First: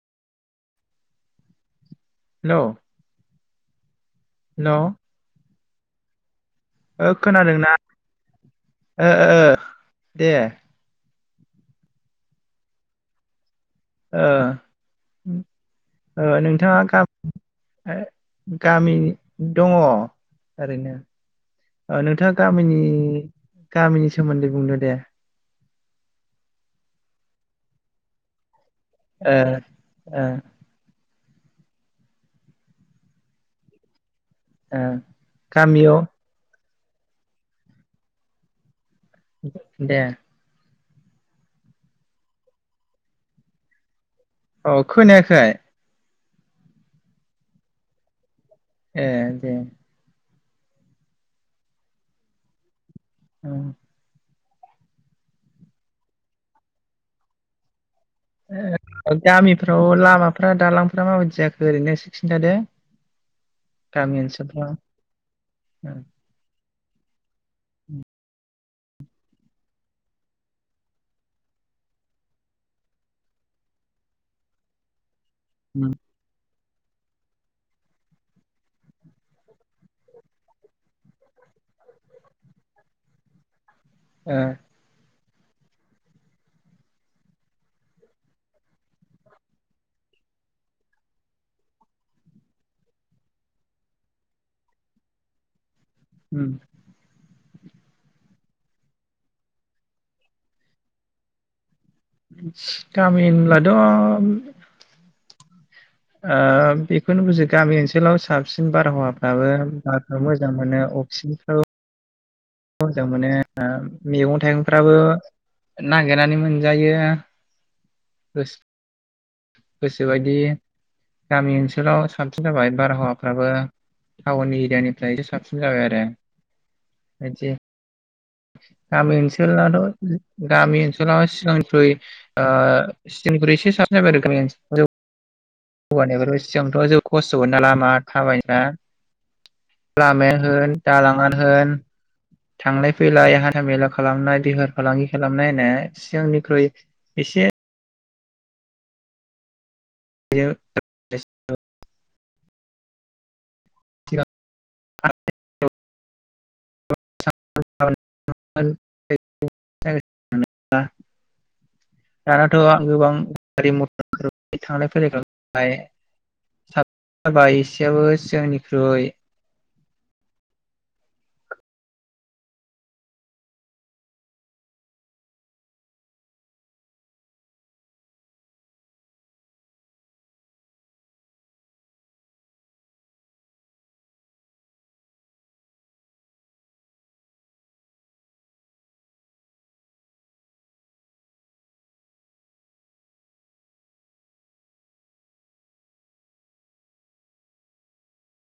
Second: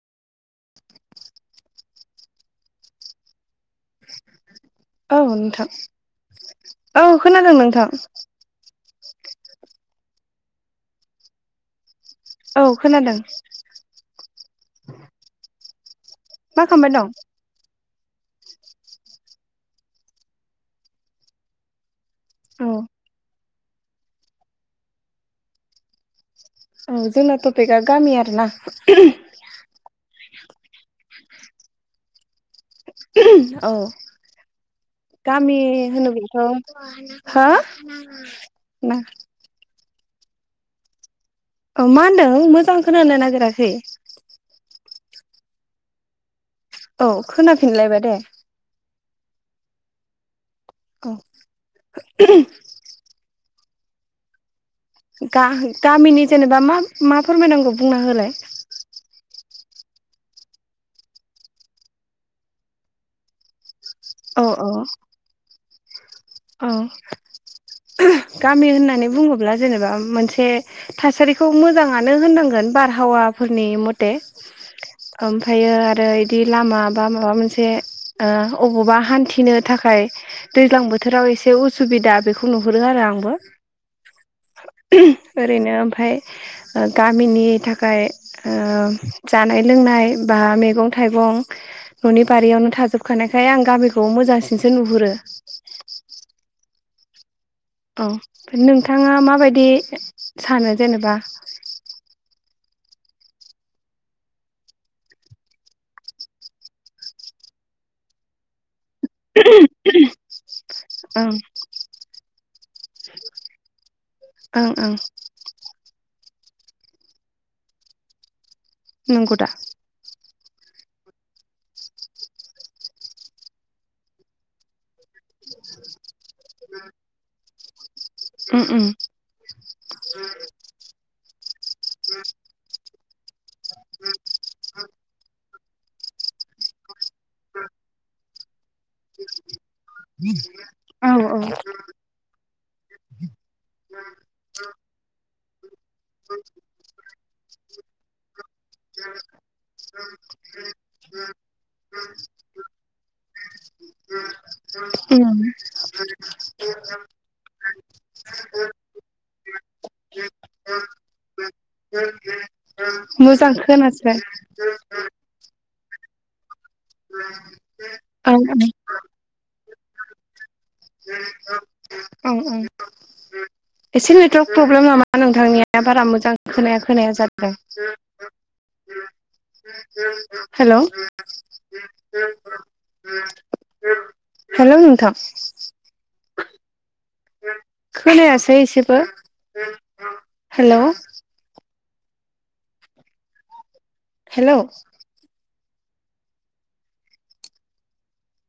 [inaudible] Hello hello औ नोंथां [inaudible] औ खोनादों नोंथां ओ-ओ-ओ दे औ खोनादों ओ ओ मा नोंथाङा खालामबाय दं गाब ओ गामि दङ ओरैनो ओ नोंथाङा औ गामिनि गामिनि सोमोन्दै बुंनो दे औ जोंना थपिका गामि आरो ना ओ-ओ औ ओ गामि गामियाव होनोब्लाथ' [unintelligible] दे ओ मा होनदों मोजां खोनानो नागिराखै औ खोनायाखै औ खोनाफिनलायबाय दे ए दे। औ। ओं। गा गामिनि जेनेबा मा मा फोरमायनांगौ? बुंना होलाय गामि फ्राव लामाफ्रा दालांफ्रा माबायदि जाखो ओरैनो इसे खिन्थादो। गामि औ औ ओनसोलफ्राव उम। औ गामि होननानै बुङोब्ला जेनेबा मोनसे थासारिखौ मोजाङानो होननांगोन बारहावाफोरनि मथे। ओमफ्रायो ओ आरो इदि लामा बा माबा मोनसे ओ ओबावबा हान्थिनो थाखाय दैज्लां बोथ थोराव एसे उसुबिदा बेखौ नुहरो आरो आंबो। ओ [inaudible] ओरैनो ओमफाय ओ गामिनि थाखाय ओ जानाय लोंनाय बा मेगं थाइगं न'नि बारियावनो थाजोबखानायखाय आं गामिखौ मोजांसिनसो नुहुरो। उम औ नोंथाङा माबायदि सानो जेनेबा गामि होनब्लाथ' बेखौनो बुजियो गामि ओनसोलाव साबसिन बा बारहावाफ्राबो बाफ्राव मोजां मोनो ओं अक्सिजेनफ्राबो मोजां मोनो मैगं ओं ओं थाइगंफ्राबो नागेर नानै मोनजायो। नोंगौ दा। गोसोबायदि गामि ओनसोलाव साबसिन जाबाय बारहावाफ्राबो टाउन एरियानि फ्रायबो साबसिन जाबाय आरो बिदि। उम गामि ओनसोलाथ' गामि ओनसोला जों ख्रुय ओ [unintelligible] हौवानिफ्राय इसे जानखार खस्थ' मोनना लामा थाबाय दा लामायानो होन उम दालाङानो होन थांलाय फैलाय हान्थामेला खालामनाय बेफार फालांगि खालामनाय होननाय सिगांनिख्रुइ एसे [inaudible] बियो [unintelligible] [inaudible] उम। [unintelligible] दानाथ' गोबां मोजां खोनास्राया बाय साब जाबाय एसेयाबो ओं ओं सिगांनिख्रुय औ उम। एसे नेटवारक प्रब्लेम नामा नोंथांनिया बारा मोजां खोनाया खोनाया जादों हेल' हेल' नोंथां। खोनायासै इसेबो हेल'। हेल'।